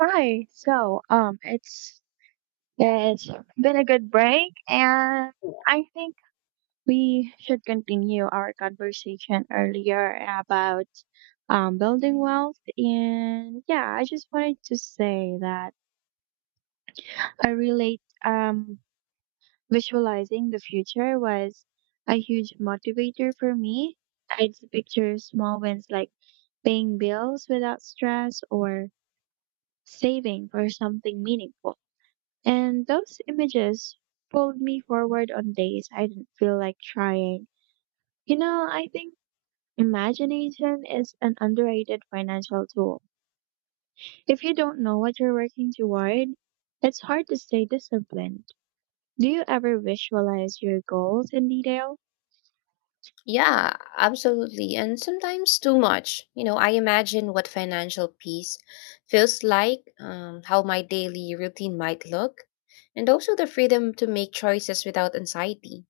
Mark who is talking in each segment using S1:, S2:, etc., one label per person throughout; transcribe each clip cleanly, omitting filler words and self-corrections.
S1: Hi. It's been a good break, and
S2: Cool.
S1: I think we should continue our conversation earlier about building wealth. And yeah, I just wanted to say that I relate, visualizing the future was a huge motivator for me. I'd picture small wins like paying bills without stress or saving for something meaningful. And those images pulled me forward on days I didn't feel like trying. You know, I think imagination is an underrated financial tool. If you don't know what you're working toward, it's hard to stay disciplined. Do you ever visualize your goals in detail?
S2: Yeah, absolutely. And sometimes too much. You know, I imagine what financial peace feels like, how my daily routine might look, and also the freedom to make choices without anxiety.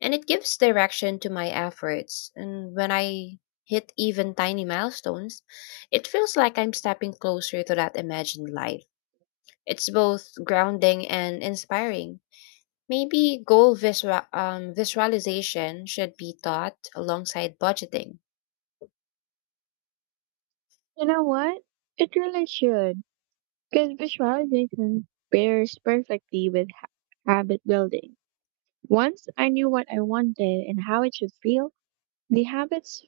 S2: And it gives direction to my efforts. And when I hit even tiny milestones, it feels like I'm stepping closer to that imagined life. It's both grounding and inspiring. Maybe visualization should be taught alongside budgeting.
S1: You know what? It really should, because visualization pairs perfectly with habit building. Once I knew what I wanted and how it should feel, the habits,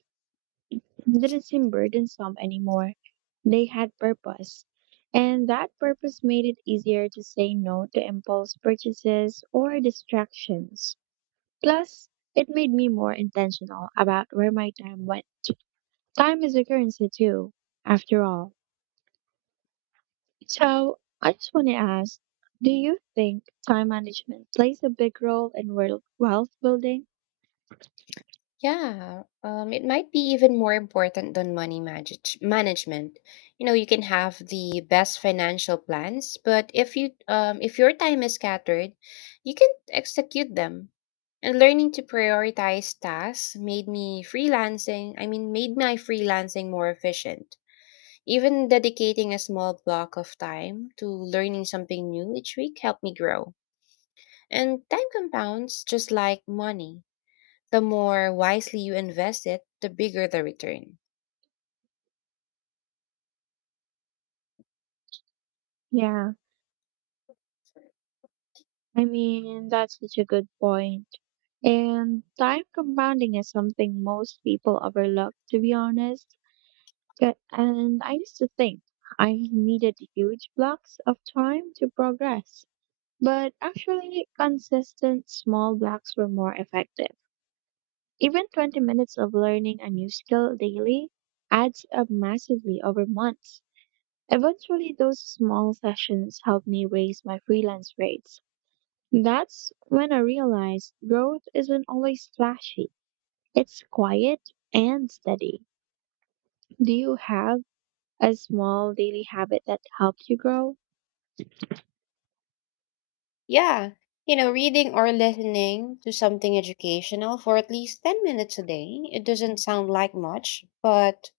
S1: they didn't seem burdensome anymore. They had purpose. And that purpose made it easier to say no to impulse purchases or distractions. Plus, it made me more intentional about where my time went. Time is a currency too, after all. So, I just want to ask, do you think time management plays a big role in wealth building?
S2: Yeah, it might be even more important than money management. You know, you can have the best financial plans, but if your time is scattered, you can execute them. And learning to prioritize tasks made me freelancing. I mean, made my freelancing more efficient. Even dedicating a small block of time to learning something new each week helped me grow. And time compounds just like money. The more wisely you invest it, the bigger the return.
S1: Yeah. I mean, that's such a good point. And time compounding is something most people overlook, to be honest. And I used to think I needed huge blocks of time to progress. But actually, consistent small blocks were more effective. Even 20 minutes of learning a new skill daily adds up massively over months. Eventually, those small sessions helped me raise my freelance rates. That's when I realized growth isn't always flashy. It's quiet and steady. Do you have a small daily habit that helps you grow?
S2: Yeah, you know, reading or listening to something educational for at least 10 minutes a day, it doesn't sound like much, but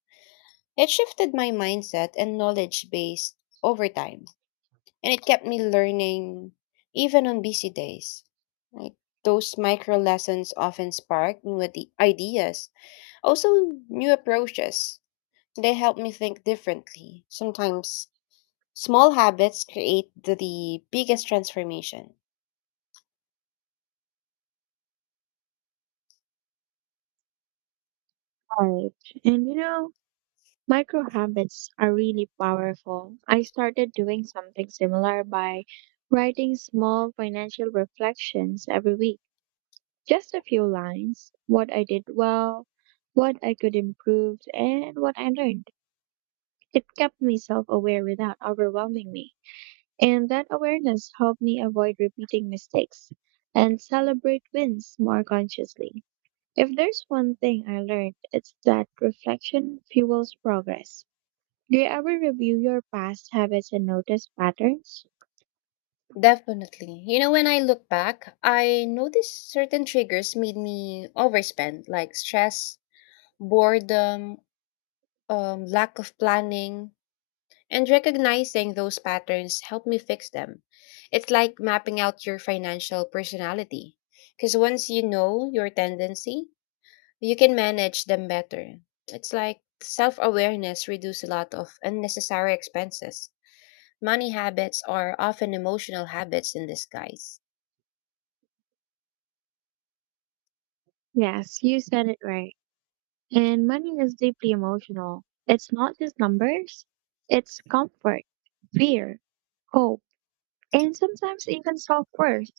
S2: it shifted my mindset and knowledge base over time. And it kept me learning even on busy days. Like those micro lessons often spark new ideas, also new approaches. They help me think differently, sometimes. Small habits create the biggest transformation.
S1: Right. And you know, micro habits are really powerful. I started doing something similar by writing small financial reflections every week. Just a few lines, what I did well, what I could improve, and what I learned. It kept me self aware without overwhelming me. And that awareness helped me avoid repeating mistakes and celebrate wins more consciously. If there's one thing I learned, it's that reflection fuels progress. Do you ever review your past habits and notice patterns?
S2: Definitely. You know, when I look back, I noticed certain triggers made me overspend, like stress, boredom, lack of planning, and recognizing those patterns helped me fix them. It's like mapping out your financial personality. Because once you know your tendency, you can manage them better. It's like self awareness reduces a lot of unnecessary expenses. Money habits are often emotional habits in disguise.
S1: Yes, you said it right. And money is deeply emotional. It's not just numbers, it's comfort, fear, hope, and sometimes even self worth.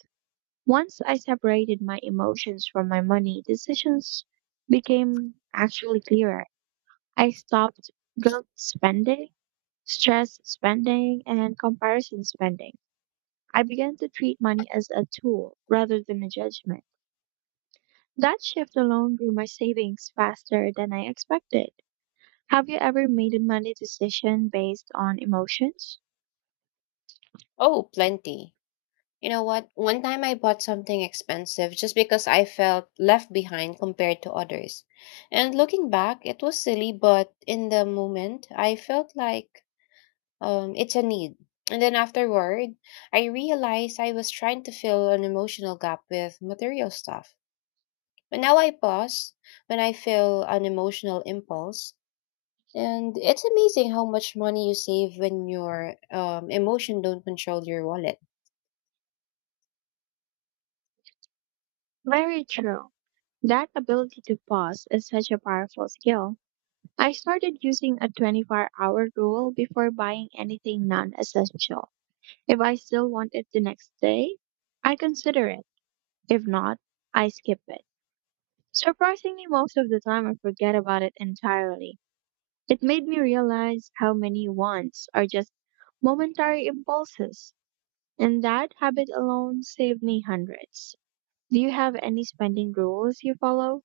S1: Once I separated my emotions from my money, decisions became actually clearer. I stopped guilt spending, stress spending, and comparison spending. I began to treat money as a tool rather than a judgment. That shift alone grew my savings faster than I expected. Have you ever made a money decision based on emotions?
S2: Oh, plenty. You know what? One time I bought something expensive just because I felt left behind compared to others. And looking back, it was silly, but in the moment, I felt like it's a need. And then afterward, I realized I was trying to fill an emotional gap with material stuff. But now I pause when I feel an emotional impulse. And it's amazing how much money you save when your emotion don't control your wallet.
S1: Very true. That ability to pause is such a powerful skill. I started using a 24- hour rule before buying anything non essential. If I still want it the next day, I consider it. If not, I skip it. Surprisingly, most of the time I forget about it entirely. It made me realize how many wants are just momentary impulses, and that habit alone saved me hundreds. Do you have any spending rules you follow?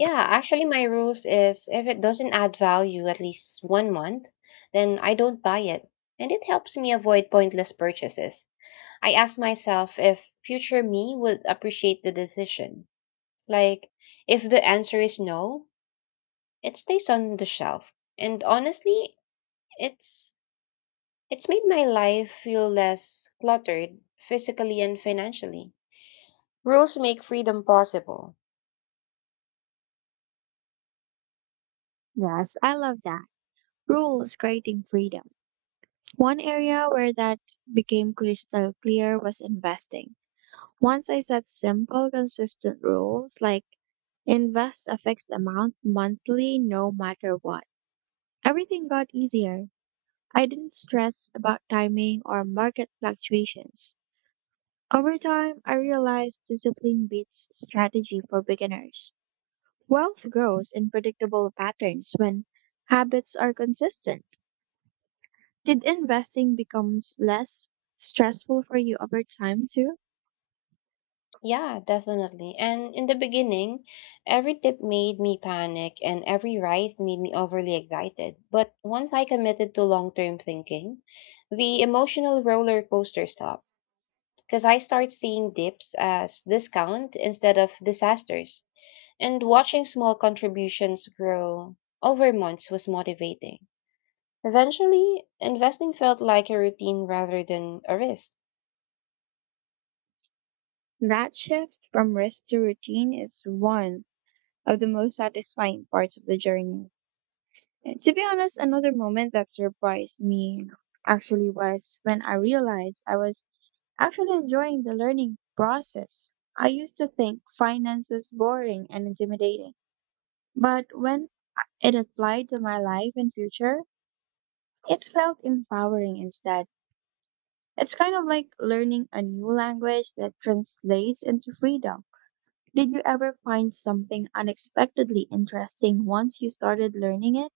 S2: Yeah, actually, my rules is if it doesn't add value at least one month, then I don't buy it. And it helps me avoid pointless purchases. I ask myself if future me would appreciate the decision. Like, if the answer is no, it stays on the shelf. And honestly, it's it's made my life feel less cluttered physically and financially. Rules make freedom possible.
S1: Yes, I love that. Rules creating freedom. One area where that became crystal clear was investing. Once I set simple, consistent rules like invest a fixed amount monthly no matter what, everything got easier. I didn't stress about timing or market fluctuations. Over time, I realized discipline beats strategy for beginners. Wealth grows in predictable patterns when habits are consistent. Did investing becomes less stressful for you over time too?
S2: Yeah, definitely. And in the beginning, every tip made me panic and every rise made me overly excited. But once I committed to long term thinking, the emotional roller coaster stopped because I start seeing dips as discount instead of disasters. And watching small contributions grow over months was motivating. Eventually, investing felt like a routine rather than a risk.
S1: That shift from risk to routine is one of the most satisfying parts of the journey. And to be honest, another moment that surprised me actually was when I realized I was actually enjoying the learning process. I used to think finance was boring and intimidating, but when it applied to my life and future, it felt empowering instead. It's kind of like learning a new language that translates into freedom. Did you ever find something unexpectedly interesting once you started learning it?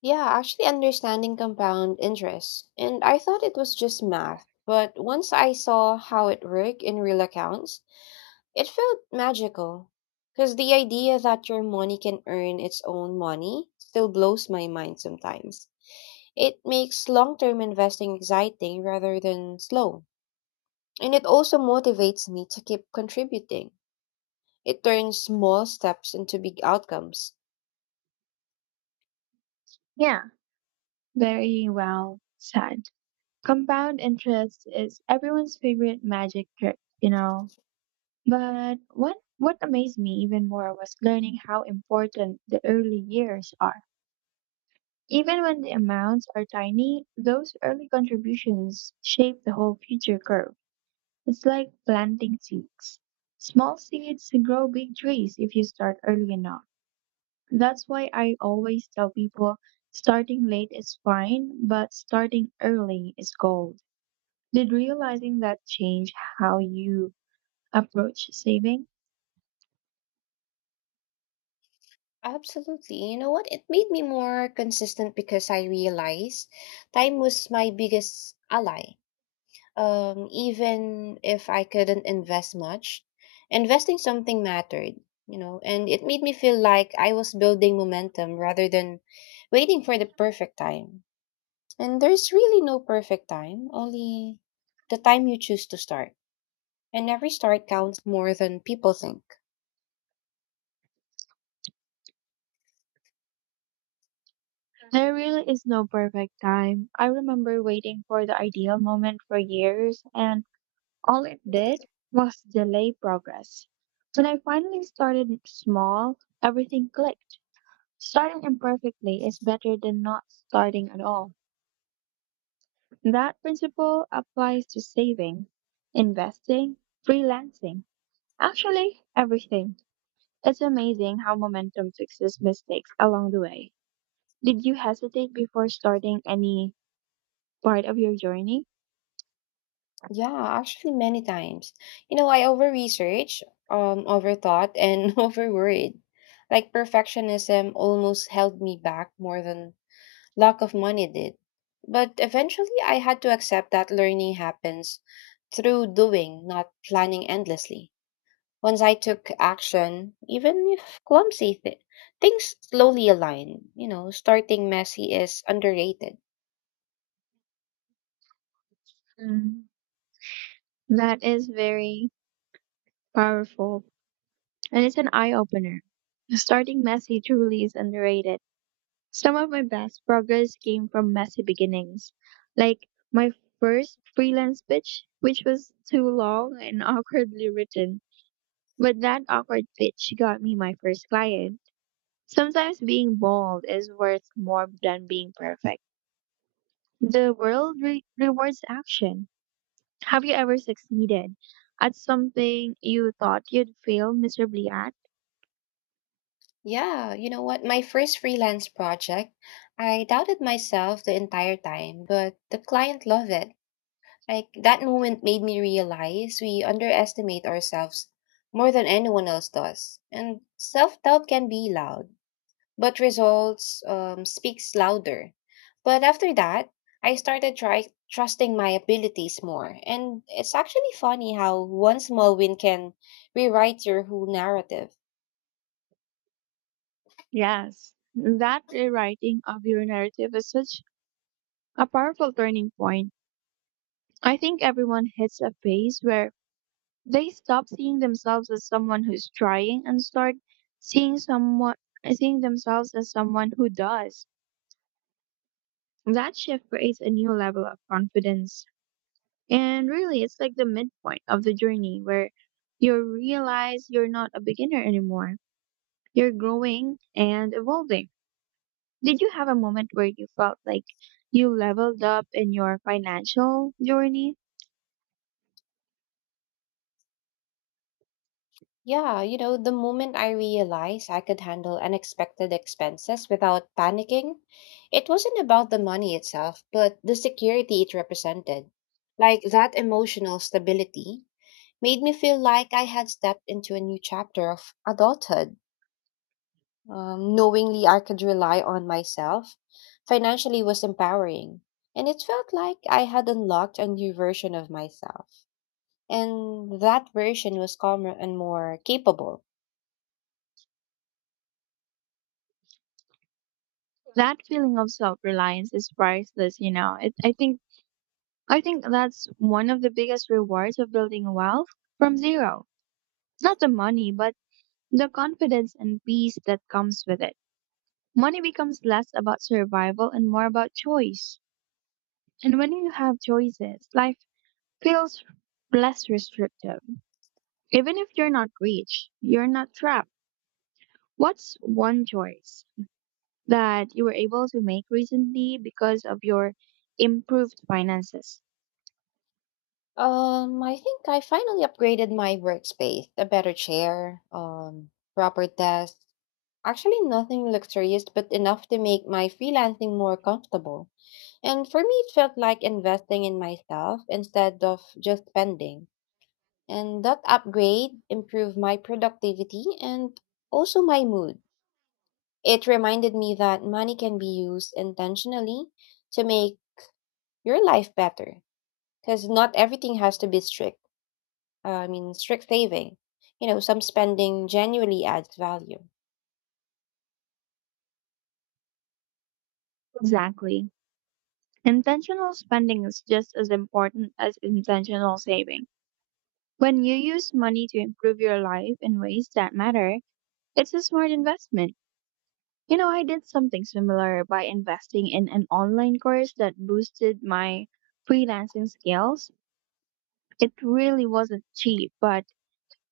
S2: Yeah, actually understanding compound interest. And I thought it was just math, but once I saw how it worked in real accounts, it felt magical. Because the idea that your money can earn its own money still blows my mind sometimes. It makes long term investing exciting rather than slow. And it also motivates me to keep contributing. It turns small steps into big outcomes.
S1: Yeah, very well said. Compound interest is everyone's favorite magic trick, you know. But what amazed me even more was learning how important the early years are. Even when the amounts are tiny, those early contributions shape the whole future curve. It's like planting seeds. Small seeds grow big trees if you start early enough. That's why I always tell people starting late is fine, but starting early is gold. Did realizing that change how you approach saving?
S2: Absolutely. You know what? It made me more consistent because I realized time was my biggest ally. Even if I couldn't invest much, investing something mattered, you know, and it made me feel like I was building momentum rather than waiting for the perfect time. And there's really no perfect time, only the time you choose to start. And every start counts more than people think.
S1: There really is no perfect time. I remember waiting for the ideal moment for years, and all it did was delay progress. When I finally started small, everything clicked. Starting imperfectly is better than not starting at all. That principle applies to saving, investing, freelancing, actually everything. It's amazing how momentum fixes mistakes along the way. Did you hesitate before starting any part of your journey?
S2: Yeah, actually many times. I over-research, overthought, and overworried. Like perfectionism almost held me back more than lack of money did. But eventually I had to accept that learning happens through doing, not planning endlessly. Once I took action, even if clumsy, things slowly aligned. You know, starting messy is underrated.
S1: Mm, that is very powerful and it's an eye opener. Starting messy truly is underrated. Some of my best progress came from messy beginnings, like my first freelance pitch, which was too long and awkwardly written. But that awkward pitch got me my first client. Sometimes being bold is worth more than being perfect. The world rewards action. Have you ever succeeded at something you thought you'd fail miserably at?
S2: Yeah, you know what? My first freelance project, I doubted myself the entire time, but the client loved it. Like that moment made me realize we underestimate ourselves more than anyone else does. And self doubt can be loud, but results speaks louder. But after that, I trusting my abilities more. And it's actually funny how one small win can rewrite your whole narrative.
S1: Yes. That rewriting of your narrative is such a powerful turning point. I think everyone hits a phase where they stop seeing themselves as someone who's trying and start seeing someone seeing themselves as someone who does. That shift creates a new level of confidence. And really it's like the midpoint of the journey where you realize you're not a beginner anymore. You're growing and evolving. Did you have a moment where you felt like you leveled up in your financial journey?
S2: Yeah, you know, the moment I realized I could handle unexpected expenses without panicking, it wasn't about the money itself, but the security it represented. Like that emotional stability made me feel like I had stepped into a new chapter of adulthood. Knowingly I could rely on myself financially was empowering. And it felt like I had unlocked a new version of myself. And that version was calmer and more capable.
S1: That feeling of self-reliance is priceless, you know it. I think that's one of the biggest rewards of building wealth from zero. It's not the money but the confidence and peace that comes with it. Money becomes less about survival and more about choice, and when you have choices, life feels less restrictive. Even if you're not rich, you're not trapped. What's one choice that you were able to make recently because of your improved finances?
S2: I think I finally upgraded my workspace, a better chair, proper desk. Actually, nothing luxurious, but enough to make my freelancing more comfortable. And for me, it felt like investing in myself instead of just spending. And that upgrade improved my productivity and also my mood. It reminded me that money can be used intentionally to make your life better because not everything has to be strict. I mean, strict saving. You know, some spending genuinely adds value.
S1: Exactly. Intentional spending is just as important as intentional saving. When you use money to improve your life in ways that matter, it's a smart investment. You know, I did something similar by investing in an online course that boosted my freelancing skills. It really wasn't cheap, but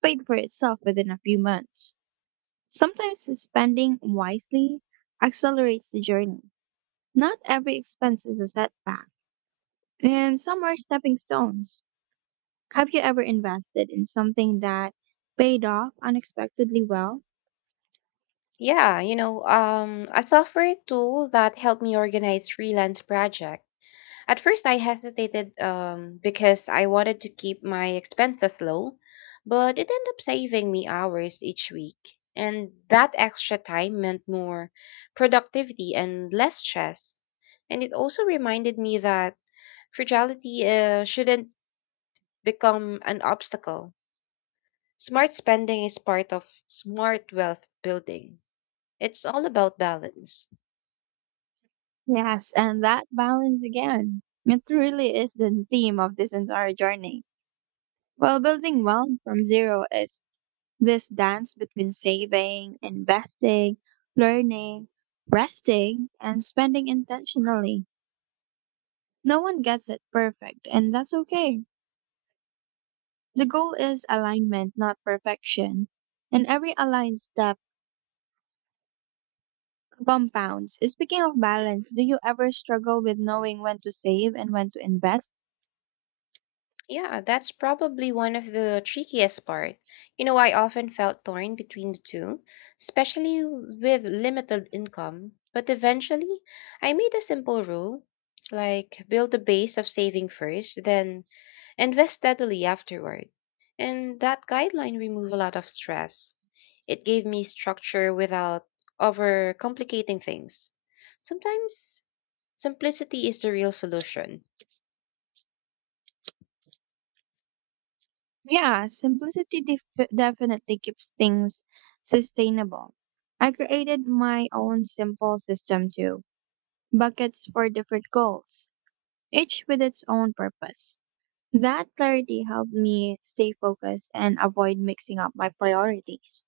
S1: paid for itself within a few months. Sometimes spending wisely accelerates the journey. Not every expense is a setback, and some are stepping stones. Have you ever invested in something that paid off unexpectedly well?
S2: Yeah, you know, a software tool that helped me organize freelance projects. At first, I hesitated because I wanted to keep my expenses low, but it ended up saving me hours each week. And that extra time meant more productivity and less stress. And it also reminded me that fragility shouldn't become an obstacle. Smart spending is part of smart wealth building, it's all about balance.
S1: Yes, and that balance again. It really is the theme of this entire journey. Well, building wealth from zero is this dance between saving, investing, learning, resting, and spending intentionally. No one gets it perfect, and that's okay. The goal is alignment, not perfection. And every aligned step compounds. Speaking of balance, do you ever struggle with knowing when to save and when to invest?
S2: Yeah, that's probably one of the trickiest part. You know, I often felt torn between the two, especially with limited income. But eventually, I made a simple rule, like build a base of saving first, then invest steadily afterward. And that guideline removed a lot of stress. It gave me structure without overcomplicating things. Sometimes simplicity is the real solution.
S1: Yeah, simplicity definitely keeps things sustainable. I created my own simple system too, buckets for different goals, each with its own purpose. That clarity helped me stay focused and avoid mixing up my priorities.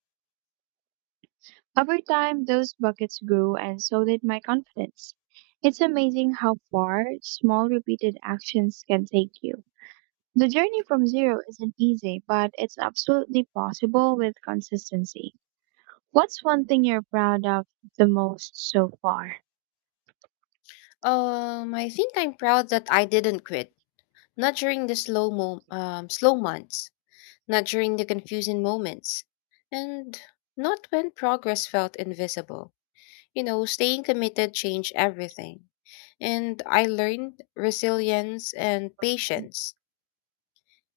S1: Over time, those buckets grew and so did my confidence. It's amazing how far small repeated actions can take you. The journey from zero isn't easy, but it's absolutely possible with consistency. What's one thing you're proud of the most so far?
S2: I think I'm proud that I didn't quit. Not during the slow months, not during the confusing moments, and not when progress felt invisible. You know, staying committed changed everything. And I learned resilience and
S1: You
S2: patience.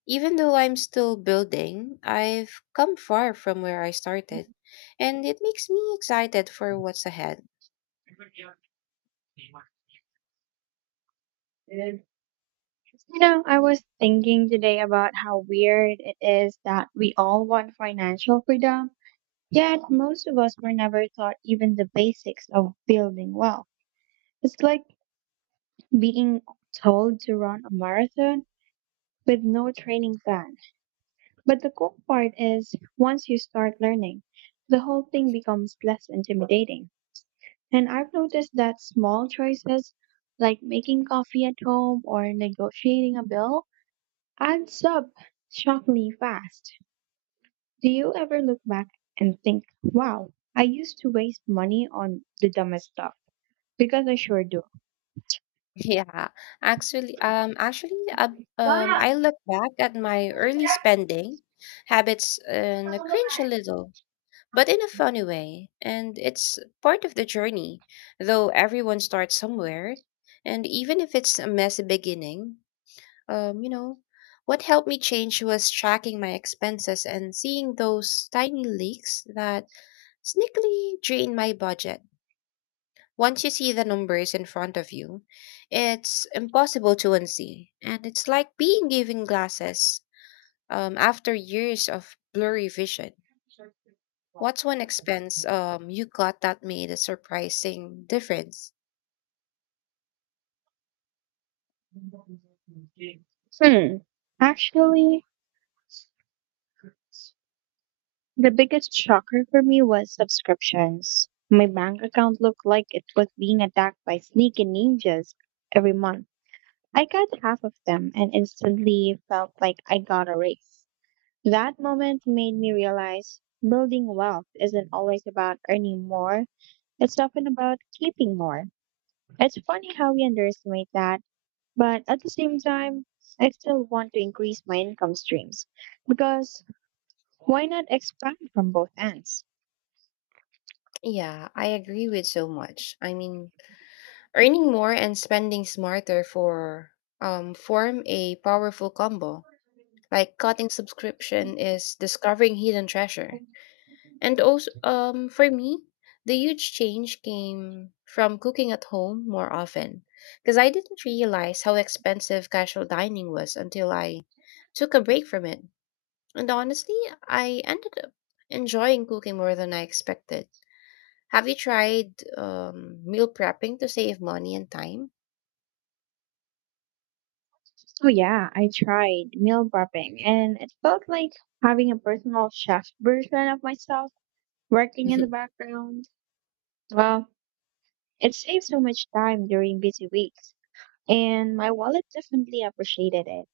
S2: Even though I'm still building, I've come far from where I started, and it makes me excited for what's ahead.
S1: know, I was thinking today about how weird it is that we all want financial freedom, yet most of us were never taught even the basics of building wealth. It's like being told to run a marathon with no training plan. But the cool part is, once you start learning, the whole thing becomes less intimidating. And I've noticed that small choices like making coffee at home or negotiating a bill adds up shockingly fast. Do you ever look back and think, wow, I used to waste money on the dumbest stuff? Because I sure do.
S2: Yeah, actually, um, actually, uh,
S1: But-
S2: I look back at my early spending habits and I cringe a little, but in a funny way. And it's part of the journey, though everyone starts somewhere. And even if it's a messy beginning, you know, what helped me change was tracking my expenses and seeing those tiny leaks that sneakily drain my budget. Once you see the numbers in front of you, it's impossible to unsee. And it's like being given glasses after years of blurry vision. What's one expense you got that made a surprising difference?
S1: Hmm. Actually, the biggest shocker for me was subscriptions. My bank account looked like it was being attacked by sneaky ninjas every month. I got half of them and instantly felt like I got a raise. That moment made me realize building wealth isn't always about earning more, it's often about keeping more. It's funny how we underestimate that, but at the same time, I still want to increase my income streams because why not expand from both ends?
S2: Yeah, I agree with so much. I mean, earning more and spending smarter form a powerful combo. Like cutting subscription is discovering hidden treasure. And also, for me, the huge change came from cooking at home more often because I didn't realize how expensive casual dining was until I took a break from it. And honestly, I ended up enjoying cooking more than I expected. Have you tried meal prepping to save money and time?
S1: So yeah, I tried meal prepping and it felt like having a personal chef version of myself working in the background. Well, it saved so much time during busy weeks and my wallet definitely appreciated it.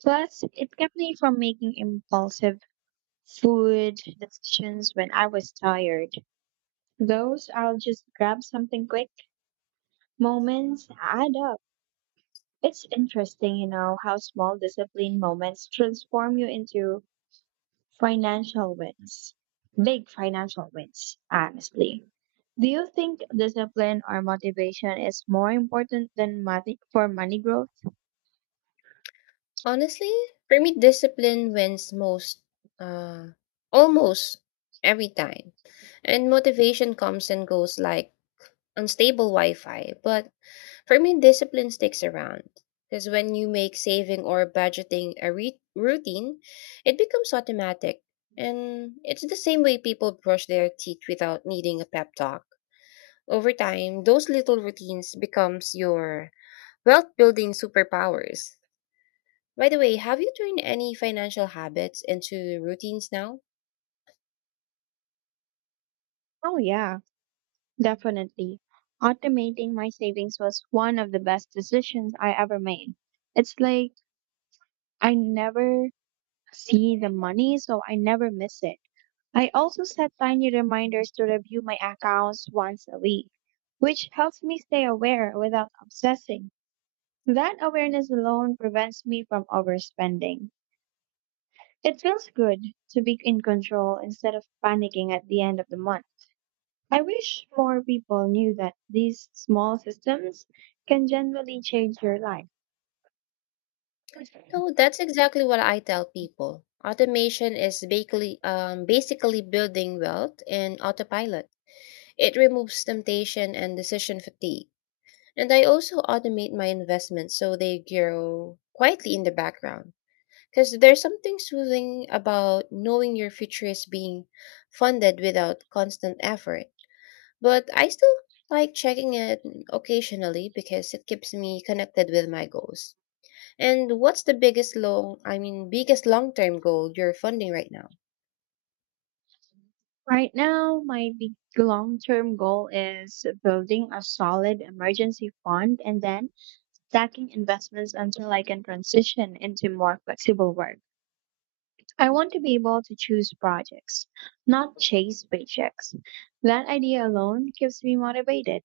S1: Plus, it kept me from making impulsive food decisions when I was tired. Those "I'll just grab something quick" moments add up. It's interesting, you know, how small discipline moments transform you into financial wins. Big financial wins, honestly. Do you think discipline or motivation is more important than money for money growth?
S2: Honestly, for me, discipline wins most, uh, almost every time. And motivation comes and goes like unstable Wi-Fi, but for me, discipline sticks around. Because when you make saving or budgeting a routine, it becomes automatic. And it's the same way people brush their teeth without needing a pep talk. Over time, those little routines becomes your wealth-building superpowers. By the way, have you turned any financial habits into routines now?
S1: Oh, yeah, definitely. Automating my savings was one of the best decisions I ever made. It's like I never see the money, so I never miss it. I also set tiny reminders to review my accounts once a week, which helps me stay aware without obsessing. That awareness alone prevents me from overspending. It feels good to be in control instead of panicking at the end of the month. I wish more people knew that these small systems can generally change your life.
S2: No, that's exactly what I tell people. Automation is basically building wealth in autopilot. It removes temptation and decision fatigue. And I also automate my investments so they grow quietly in the background. Because there's something soothing about knowing your future is being funded without constant effort. But I still like checking it occasionally because it keeps me connected with my goals. And what's the biggest long-term goal you're funding right now?
S1: Right now, my big long-term goal is building a solid emergency fund and then stacking investments until I can transition into more flexible work. I want to be able to choose projects, not chase paychecks. That idea alone keeps me motivated.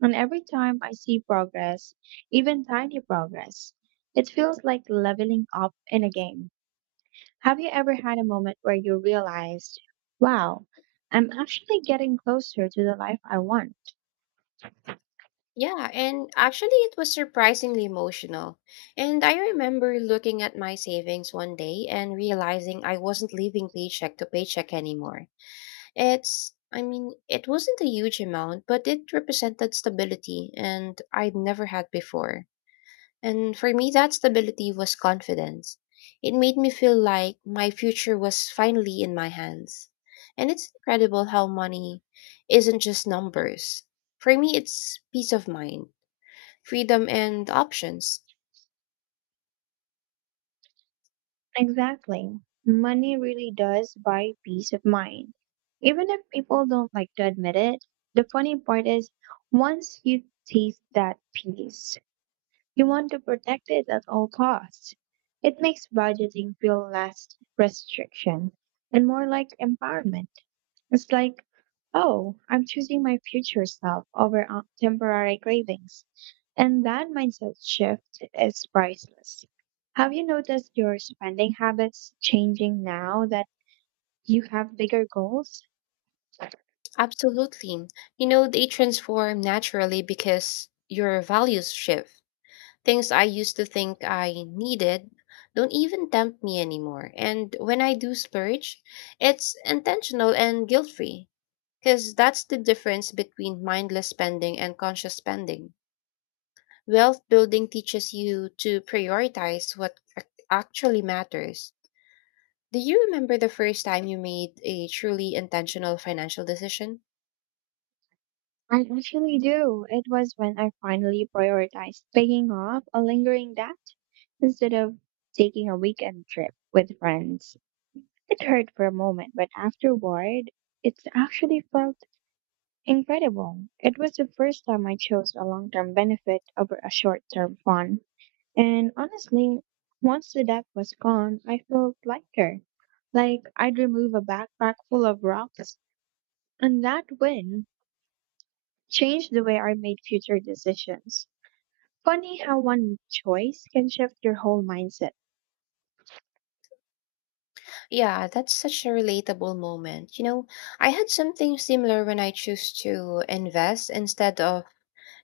S1: And every time I see progress, even tiny progress, it feels like leveling up in a game. Have you ever had a moment where you realized, wow, I'm actually getting closer to the life I want?
S2: Yeah, and actually, it was surprisingly emotional. And I remember looking at my savings one day and realizing I wasn't living paycheck to paycheck anymore. It wasn't a huge amount, but it represented stability, and I'd never had before. And for me, that stability was confidence. It made me feel like my future was finally in my hands. And it's incredible how money isn't just numbers. For me, it's peace of mind, freedom and options.
S1: Exactly. Money really does buy peace of mind. Even if people don't like to admit it, the funny part is once you taste that peace, you want to protect it at all costs. It makes budgeting feel less restriction and more like empowerment. It's like, oh, I'm choosing my future self over temporary cravings. And that mindset shift is priceless. Have you noticed your spending habits changing now that you have bigger goals?
S2: Absolutely. You know, they transform naturally because your values shift. Things I used to think I needed don't even tempt me anymore. And when I do splurge, it's intentional and guilt free because that's the difference between mindless spending and conscious spending. Wealth building teaches you to prioritize what actually matters. Do you remember the first time you made a truly intentional financial decision?
S1: I actually do. It was when I finally prioritized paying off a lingering debt instead of taking a weekend trip with friends. It hurt for a moment, but afterward, it actually felt incredible. It was the first time I chose a long term benefit over a short term fun. And honestly, once the debt was gone, I felt lighter. Like I'd remove a backpack full of rocks, and that win changed the way I made future decisions. Funny how one choice can shift your whole mindset.
S2: Yeah, that's such a relatable moment. You know, I had something similar when I chose to invest instead of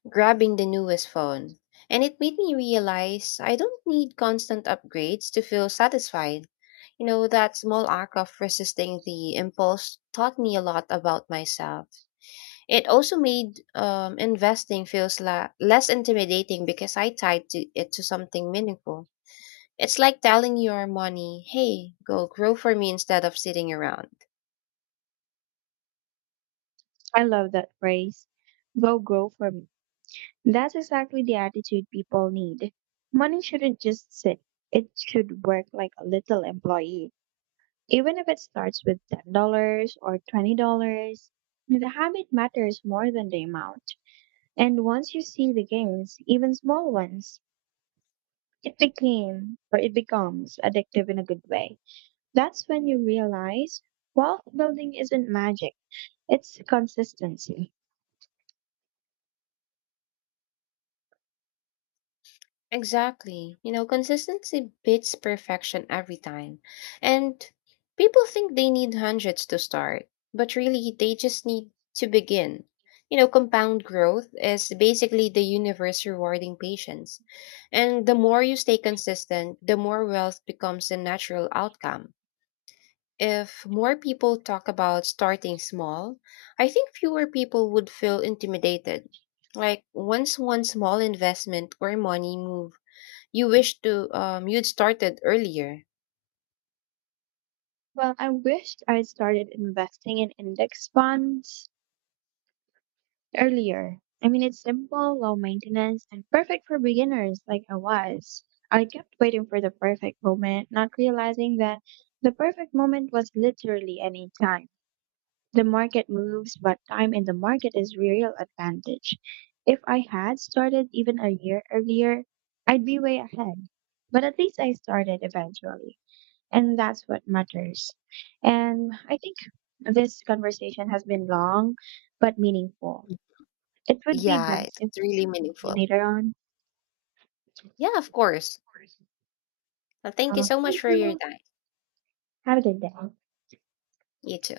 S2: grabbing the newest phone. And it made me realize I don't need constant upgrades to feel satisfied. You know, that small act of resisting the impulse taught me a lot about myself. It also made investing less intimidating because I tied to it to something meaningful. It's like telling your money, hey, go grow for me instead of sitting around.
S1: I love that phrase. Go grow for me. That's exactly the attitude people need. Money shouldn't just sit, it should work like a little employee. Even if it starts with $10 or $20, the habit matters more than the amount. And once you see the gains, even small ones, it became or it becomes addictive in a good way. That's when you realize wealth building isn't magic. It's consistency.
S2: Exactly. You know, consistency beats perfection every time. And people think they need hundreds to start, but really they just need to begin. You know, compound growth is basically the universe rewarding patience. And the more you stay consistent, the more wealth becomes a natural outcome. If more people talk about starting small, I think fewer people would feel intimidated. Like once one small investment or money move you wish to you'd started earlier.
S1: Well, I wished I had started investing in index funds earlier. I mean, it's simple, low maintenance, and perfect for beginners like I was. I kept waiting for the perfect moment, not realizing that the perfect moment was literally any time. The market moves, but time in the market is real advantage. If I had started even a year earlier, I'd be way ahead. But at least I started eventually, and that's what matters. And I think this conversation has been long but meaningful. It would be
S2: Yeah,
S1: best
S2: it's
S1: if
S2: really
S1: we
S2: meaningful.
S1: continue later on.
S2: Yeah, of course. Thank you so much
S1: Thank
S2: for your
S1: you.
S2: time.
S1: Have a good day.
S2: You too.